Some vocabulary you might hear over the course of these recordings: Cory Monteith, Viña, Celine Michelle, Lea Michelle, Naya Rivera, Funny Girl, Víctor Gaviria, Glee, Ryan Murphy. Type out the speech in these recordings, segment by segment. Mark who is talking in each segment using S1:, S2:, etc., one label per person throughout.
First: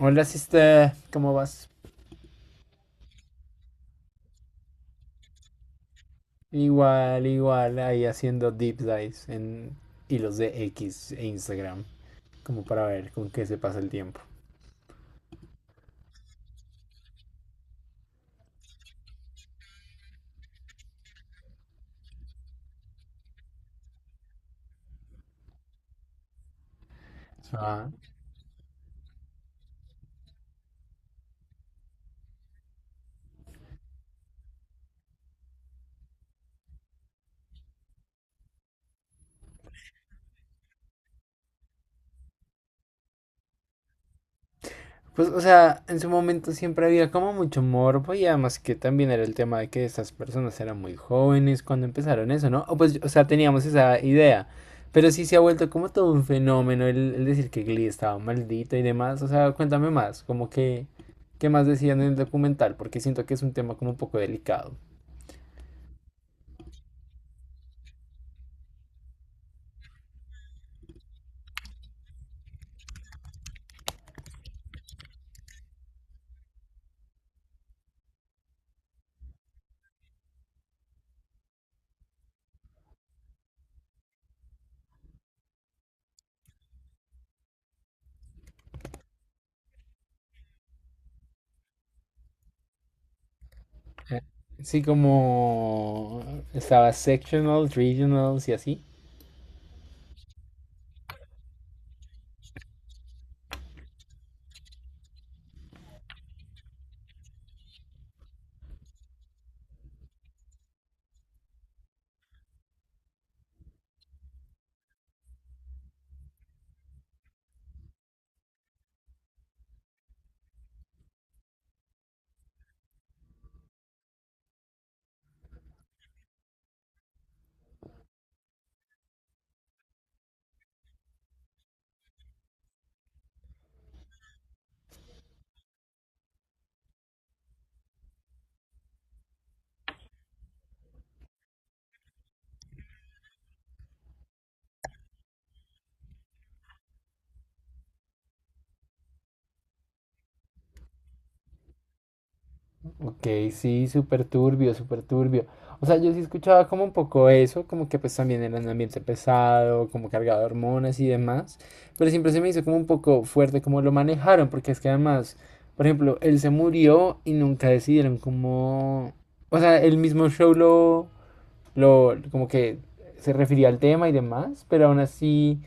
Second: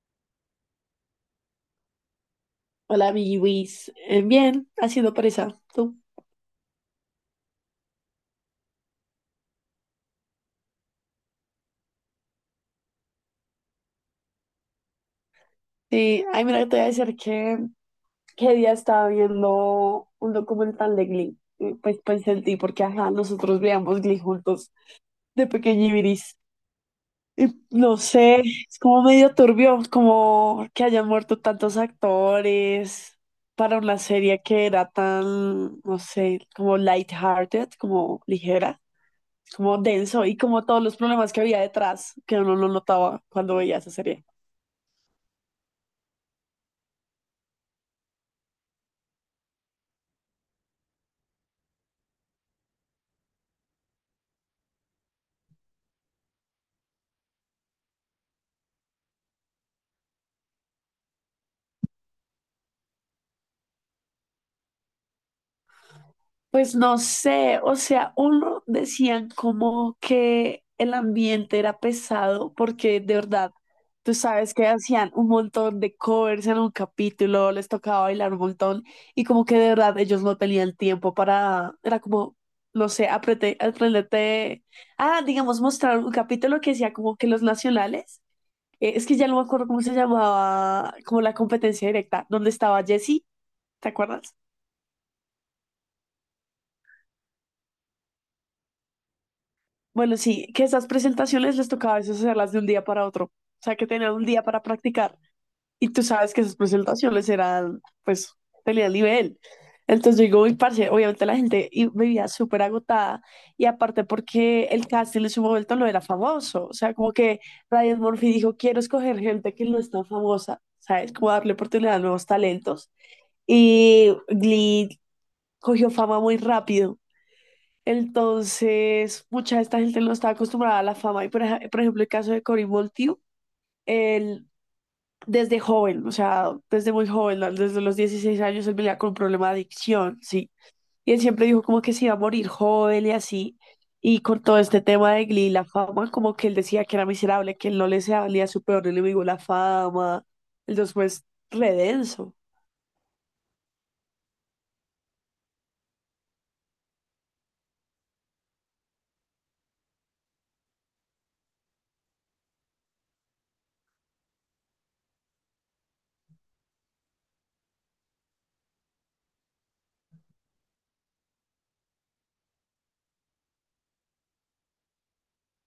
S1: Hola, sister. ¿Cómo vas?
S2: Hola, mi Luis. Bien, haciendo presa. ¿Tú?
S1: Igual, igual, ahí haciendo deep dives en hilos de X e Instagram, como para ver con qué se pasa el tiempo.
S2: Sí, ay, mira, te voy a decir que día estaba viendo un documental de Glee. Pues pensé en ti, porque ajá, nosotros veíamos Glee juntos de pequeñibiris. Y
S1: Ah,
S2: no sé, es como medio turbio, como que hayan muerto tantos actores para una serie que era tan, no sé, como lighthearted, como ligera, como denso y como todos los problemas que había detrás, que uno no notaba cuando veía esa serie.
S1: pues, o sea, en su momento siempre había como mucho morbo y además que también era el tema de que estas personas eran muy jóvenes cuando empezaron eso, ¿no? O pues, o sea, teníamos esa idea. Pero sí se ha vuelto como todo un fenómeno el decir que Glee estaba maldito y demás. O sea, cuéntame más, como que, ¿qué más decían en el documental? Porque siento que es un tema como un poco delicado.
S2: Pues no sé, o sea, uno decían como que el ambiente era pesado porque de verdad, tú sabes que hacían un montón de covers en un capítulo, les tocaba bailar un montón y como que de verdad ellos no tenían tiempo para, era como, no sé, aprendete, ah, digamos, mostrar un capítulo que decía como que los nacionales. Es que ya no me acuerdo cómo se llamaba, como la competencia directa, donde estaba Jessie, ¿te
S1: Eh,
S2: acuerdas?
S1: Sí, como estaba sectional, regionals y así.
S2: Bueno, sí, que esas presentaciones les tocaba a veces hacerlas de un día para otro, o sea, que tenían un día para practicar. Y tú sabes que esas presentaciones eran, pues, tenían nivel. Entonces yo digo, mi parce, obviamente la gente vivía súper agotada y aparte porque el casting en su momento no era famoso, o sea, como que Ryan Murphy dijo, quiero escoger gente que no es tan famosa, ¿sabes? Como darle oportunidad a nuevos talentos. Y Glee cogió fama muy rápido. Entonces, mucha de esta gente no estaba acostumbrada a la fama. Y por ejemplo, el caso de Cory Monteith, él desde joven, o sea, desde muy joven, ¿no? Desde los 16 años, él venía con un problema de adicción, sí. Y él siempre dijo como que se iba a morir joven y así. Y con todo este tema de Glee, la fama, como que él decía que era miserable, que él no le se valía a su peor enemigo la fama. Entonces, pues, re denso.
S1: Ok, sí, súper turbio, súper turbio. O sea, yo sí escuchaba como un poco eso, como que pues también era un ambiente pesado, como cargado de hormonas y demás, pero siempre se me hizo como un poco fuerte como lo manejaron, porque es que además, por ejemplo, él se murió y nunca decidieron cómo... O sea, el mismo show lo, como que se refería al tema y demás, pero aún así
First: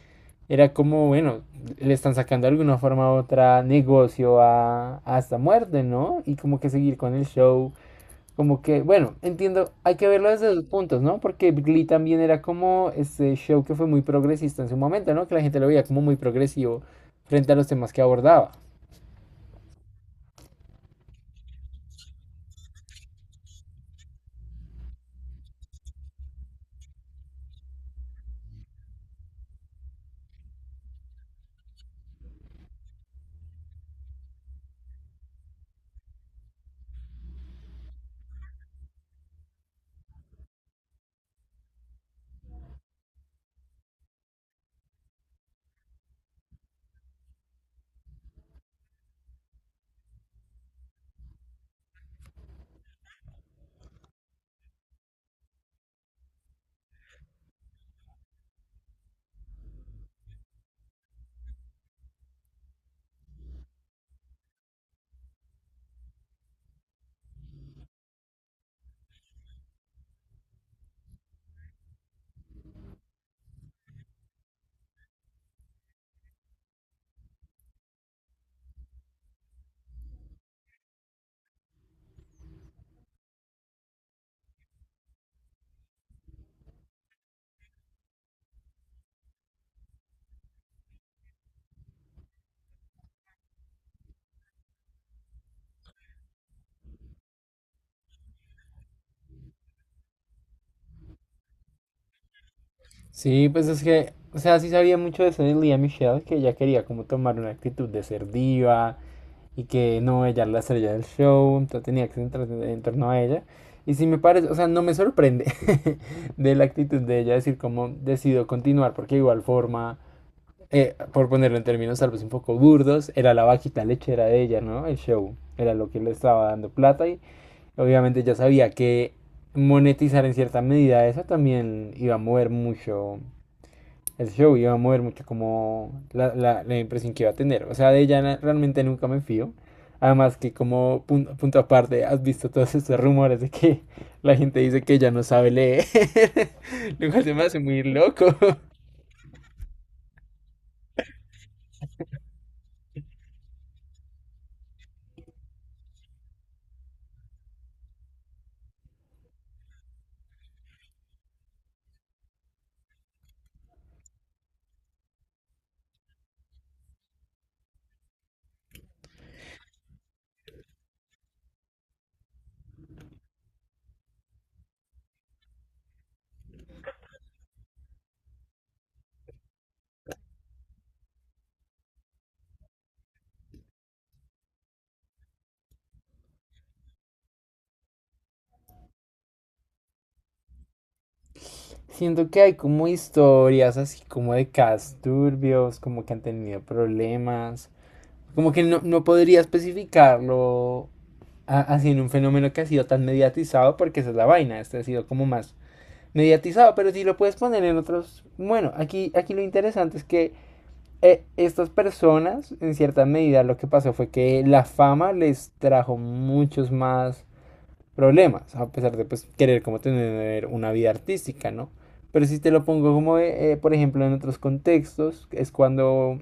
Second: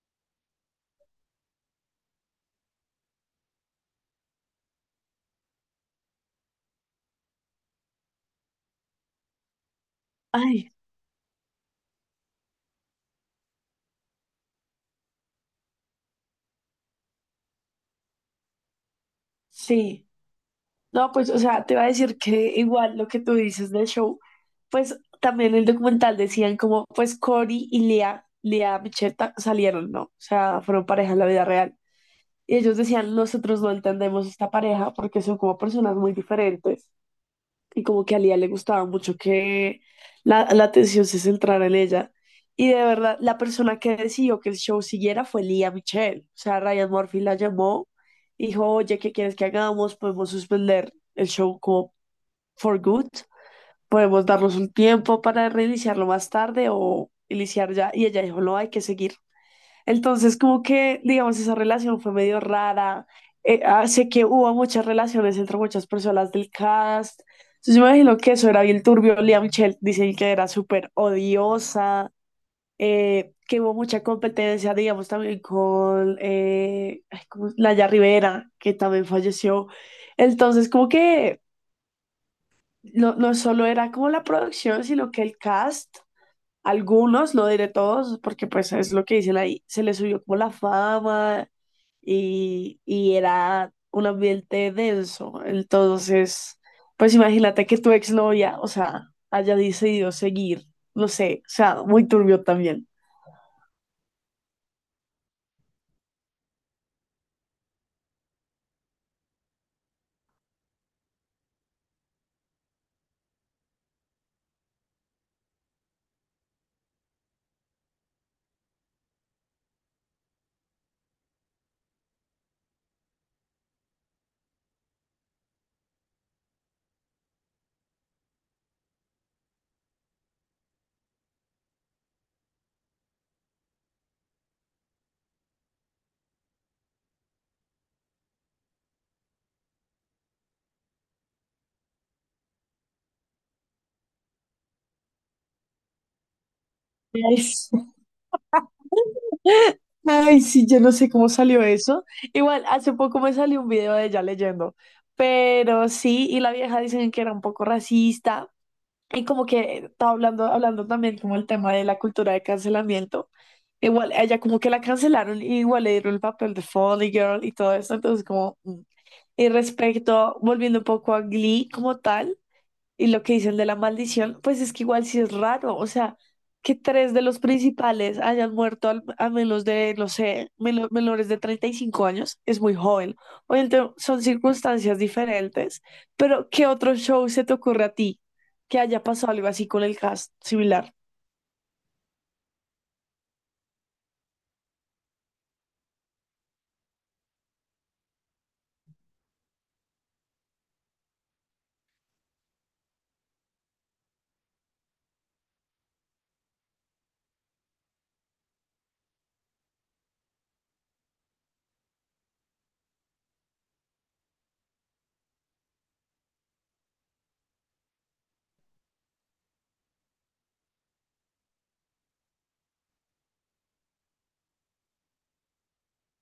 S1: era como, bueno, le están sacando de alguna forma u otra negocio a esta muerte, ¿no? Y como que seguir con el show. Como que, bueno, entiendo, hay que verlo desde dos
S2: Ay,
S1: puntos, ¿no? Porque Glee también era como este show que fue muy progresista en su momento, ¿no? Que la gente lo veía como muy progresivo frente a los temas que abordaba.
S2: sí. No, pues, o sea, te iba a decir que igual lo que tú dices del show, pues también en el documental decían como, pues Cory y Lea, Lea Micheta salieron, ¿no? O sea, fueron pareja en la vida real. Y ellos decían, nosotros no entendemos esta pareja porque son como personas muy diferentes y como que a Lía le gustaba mucho que la atención se centrara en ella. Y de verdad, la persona que decidió que el show siguiera fue Lía Michelle. O sea, Ryan Murphy la llamó y dijo, oye, ¿qué quieres que hagamos? Podemos suspender el show como for good. Podemos darnos un tiempo para reiniciarlo más tarde o iniciar ya. Y ella dijo, no, hay que seguir. Entonces, como que, digamos, esa relación fue medio rara. Sé que hubo muchas relaciones entre muchas personas del cast. Entonces, yo me imagino que eso era bien turbio. Lea Michelle dicen que era súper odiosa, que hubo mucha competencia, digamos, también con ¿cómo es? Laya Rivera, que también falleció. Entonces, como que no, no solo era como la producción, sino que el cast algunos, no diré todos, porque pues es lo que dice ahí, se le subió como la fama y era un ambiente denso. Entonces, pues imagínate que tu exnovia, o sea, haya decidido seguir, no sé, o sea, muy turbio también.
S1: Sí, pues es que, o sea, sí sabía mucho de Celine Michelle, que ella quería como tomar una actitud de ser diva, y que no, ella era la estrella del show, entonces tenía que centrarse en torno a ella. Y si me parece, o sea, no me sorprende de la actitud de ella decir cómo decidió continuar, porque de igual forma, por ponerlo en términos tal vez un poco burdos, era la vaquita lechera de ella, ¿no? El show era lo que le estaba dando plata y obviamente ya sabía que monetizar en cierta medida eso también iba a mover mucho el show iba a mover mucho como la impresión que iba a tener. O sea, de ella realmente nunca me fío. Además que como punto, aparte, ¿has visto todos estos rumores de que la gente dice que ella no sabe leer, lo cual se
S2: Ay,
S1: me hace
S2: sí.
S1: muy loco?
S2: Ay, sí, yo no sé cómo salió eso. Igual, hace poco me salió un video de ella leyendo, pero sí, y la vieja dicen que era un poco racista. Y como que estaba hablando también como el tema de la cultura de cancelamiento. Igual, a ella como que la cancelaron y igual le dieron el papel de Funny Girl y todo eso. Entonces como mm. Y respecto, volviendo un poco a Glee como tal, y lo que dicen de la maldición, pues es que igual sí es raro, o sea, que tres de los principales hayan muerto a menos de, no sé, menores de 35 años, es muy joven. Obviamente son circunstancias diferentes, pero ¿qué otro show se te ocurre a ti que haya pasado algo así con el cast similar?
S1: Siento que hay como historias así como de casos turbios, como que han tenido problemas, como que no, no podría especificarlo así en un fenómeno que ha sido tan mediatizado porque esa es la vaina, este ha sido como más mediatizado, pero si lo puedes poner en otros, bueno, aquí lo interesante es que estas personas, en cierta medida, lo que pasó fue que la fama les trajo muchos más problemas, a pesar de pues, querer como tener una vida artística, ¿no? Pero si te lo pongo como, por ejemplo, en otros contextos, es cuando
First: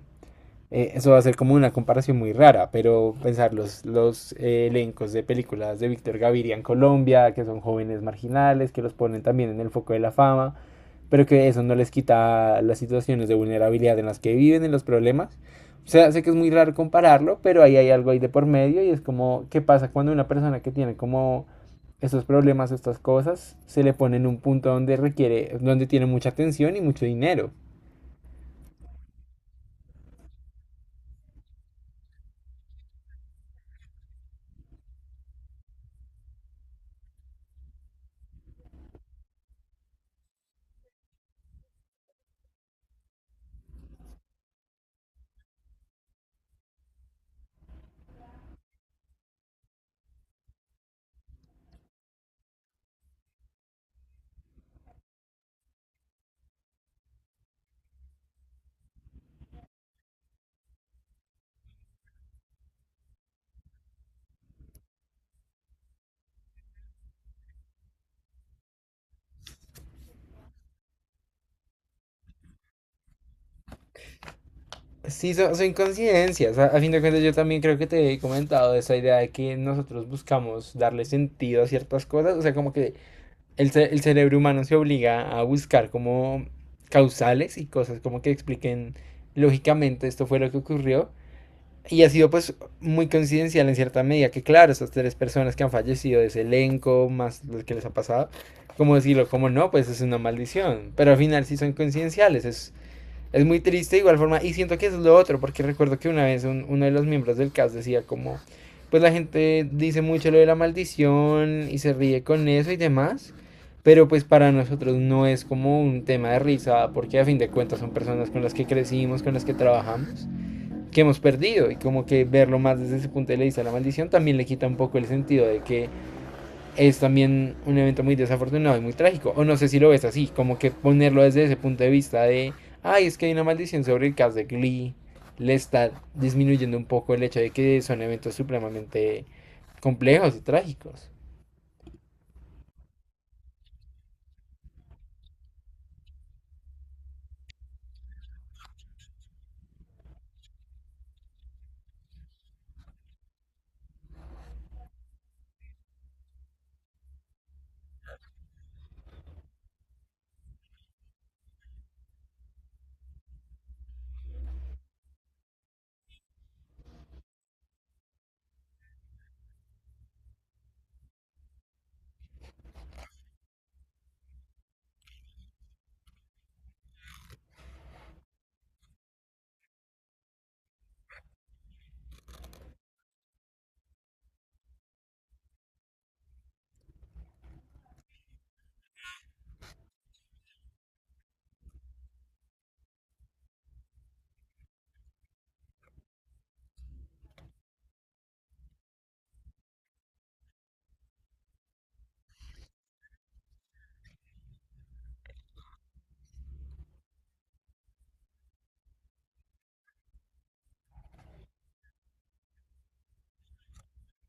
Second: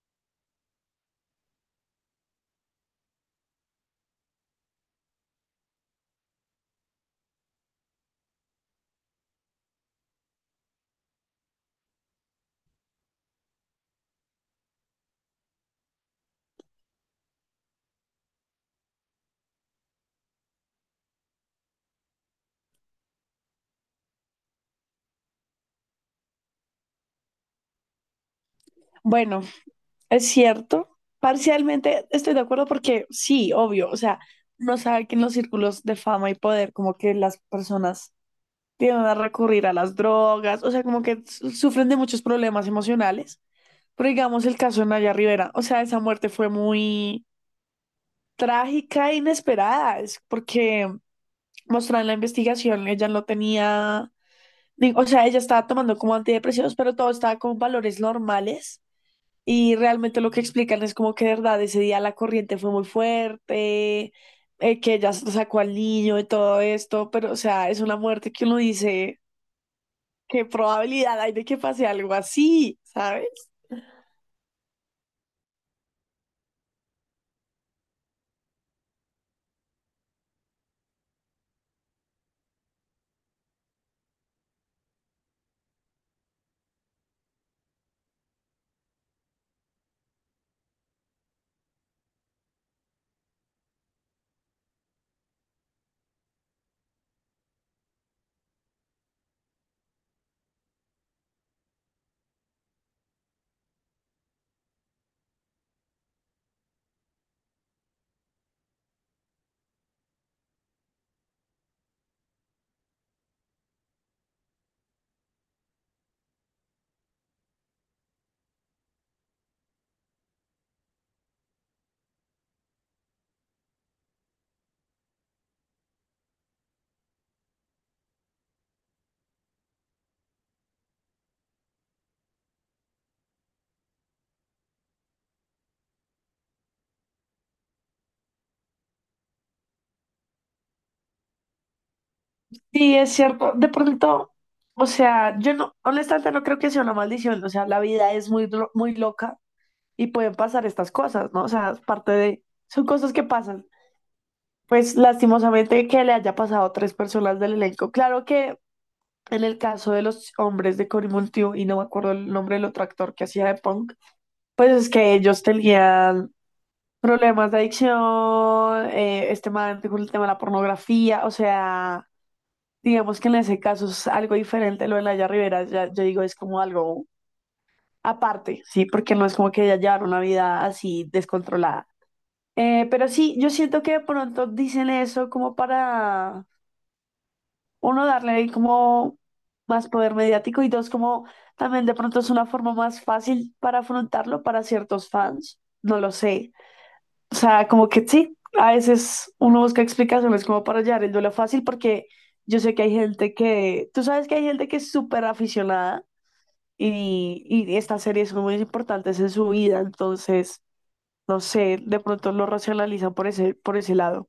S1: eso va a ser como una comparación muy rara, pero pensar los elencos de películas de Víctor Gaviria en Colombia, que son jóvenes marginales, que los ponen también en el foco de la fama, pero que eso no les quita las situaciones de vulnerabilidad en las que viven, en los problemas. O sea, sé que es muy raro compararlo, pero ahí hay algo ahí de por medio y es como, ¿qué pasa cuando una persona que tiene como estos problemas, estas cosas, se le pone en un punto donde requiere, donde tiene mucha atención y mucho dinero?
S2: Bueno, es cierto, parcialmente estoy de acuerdo porque sí, obvio, o sea, no sabe que en los círculos de fama y poder, como que las personas tienden a recurrir a las drogas, o sea, como que sufren de muchos problemas emocionales. Pero digamos el caso de Naya Rivera, o sea, esa muerte fue muy trágica e inesperada, es porque mostraron la investigación, ella no tenía, o sea, ella estaba tomando como antidepresivos, pero todo estaba con valores normales. Y realmente lo que explican es como que de verdad ese día la corriente fue muy fuerte, que ella sacó al niño y todo esto, pero o sea, es una muerte que uno dice, ¿qué probabilidad hay de que pase algo así? ¿Sabes?
S1: Sí, son coincidencias. A fin de cuentas, yo también creo que te he comentado esa idea de que nosotros buscamos darle sentido a ciertas cosas. O sea, como que el cerebro humano se obliga a buscar como causales y cosas como que expliquen lógicamente esto fue lo que ocurrió. Y ha sido pues muy coincidencial en cierta medida que claro, esas tres personas que han fallecido de ese elenco, más lo que les ha pasado, como decirlo, como no, pues es una maldición. Pero al final sí son coincidenciales, es muy triste de igual forma y siento que eso es lo otro, porque recuerdo que una vez uno de los miembros del cast decía como, pues la gente dice mucho lo de la maldición y se ríe con eso y demás, pero pues para nosotros no es como un tema de risa, porque a fin de cuentas son personas con las que crecimos, con las que trabajamos, que hemos perdido y como que verlo más desde ese punto de vista, la maldición también le quita un poco el sentido de que es también un evento muy desafortunado y muy trágico. O no sé si lo ves así, como que ponerlo desde ese punto de vista de, ay, es que hay una maldición sobre el cast de Glee, le está disminuyendo un poco el hecho de que son eventos supremamente complejos y trágicos.
S2: Sí, es cierto. De pronto, o sea, yo no, honestamente no creo que sea una maldición. O sea, la vida es muy, muy loca y pueden pasar estas cosas, ¿no? O sea, es parte de, son cosas que pasan. Pues lastimosamente que le haya pasado a tres personas del elenco. Claro que en el caso de los hombres de Cory Monteith, y no me acuerdo el nombre del otro actor que hacía de Punk, pues es que ellos tenían problemas de adicción, este man con el tema de la pornografía, o sea, digamos que en ese caso es algo diferente lo de laia Rivera, ya, yo digo, es como algo aparte, ¿sí? Porque no es como que ella llevara una vida así descontrolada. Pero sí, yo siento que de pronto dicen eso como para, uno, darle como más poder mediático y dos, como también de pronto es una forma más fácil para afrontarlo para ciertos fans, no lo sé. O sea, como que sí, a veces uno busca explicaciones como para hallar el duelo fácil, porque yo sé que hay gente que, tú sabes que hay gente que es súper aficionada y estas series son muy importantes en su vida, entonces, no sé, de pronto lo racionalizan por ese lado.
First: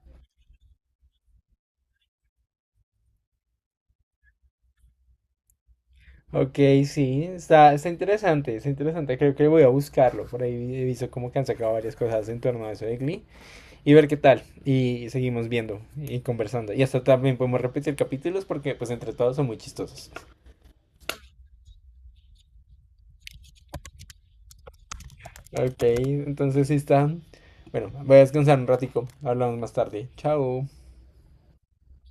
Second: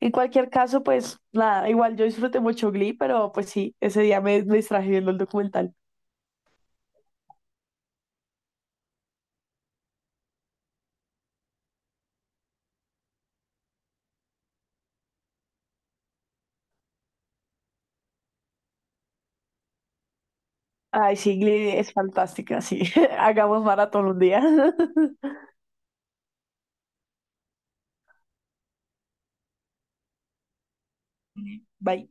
S2: En cualquier caso, pues nada, igual yo disfruté mucho Glee, pero pues sí, ese día me distraje viendo el documental.
S1: Ok, sí, está interesante, creo que voy a buscarlo, por ahí he visto como que han sacado varias cosas en torno a eso de Glee y ver qué tal, y seguimos viendo y conversando, y hasta también podemos repetir capítulos porque pues entre todos son muy chistosos.
S2: Ay, sí, Glee es fantástica, sí. Hagamos maratón un día.
S1: Ok, entonces sí está. Bueno, voy a descansar un ratico. Hablamos más tarde. Chao.
S2: Bye.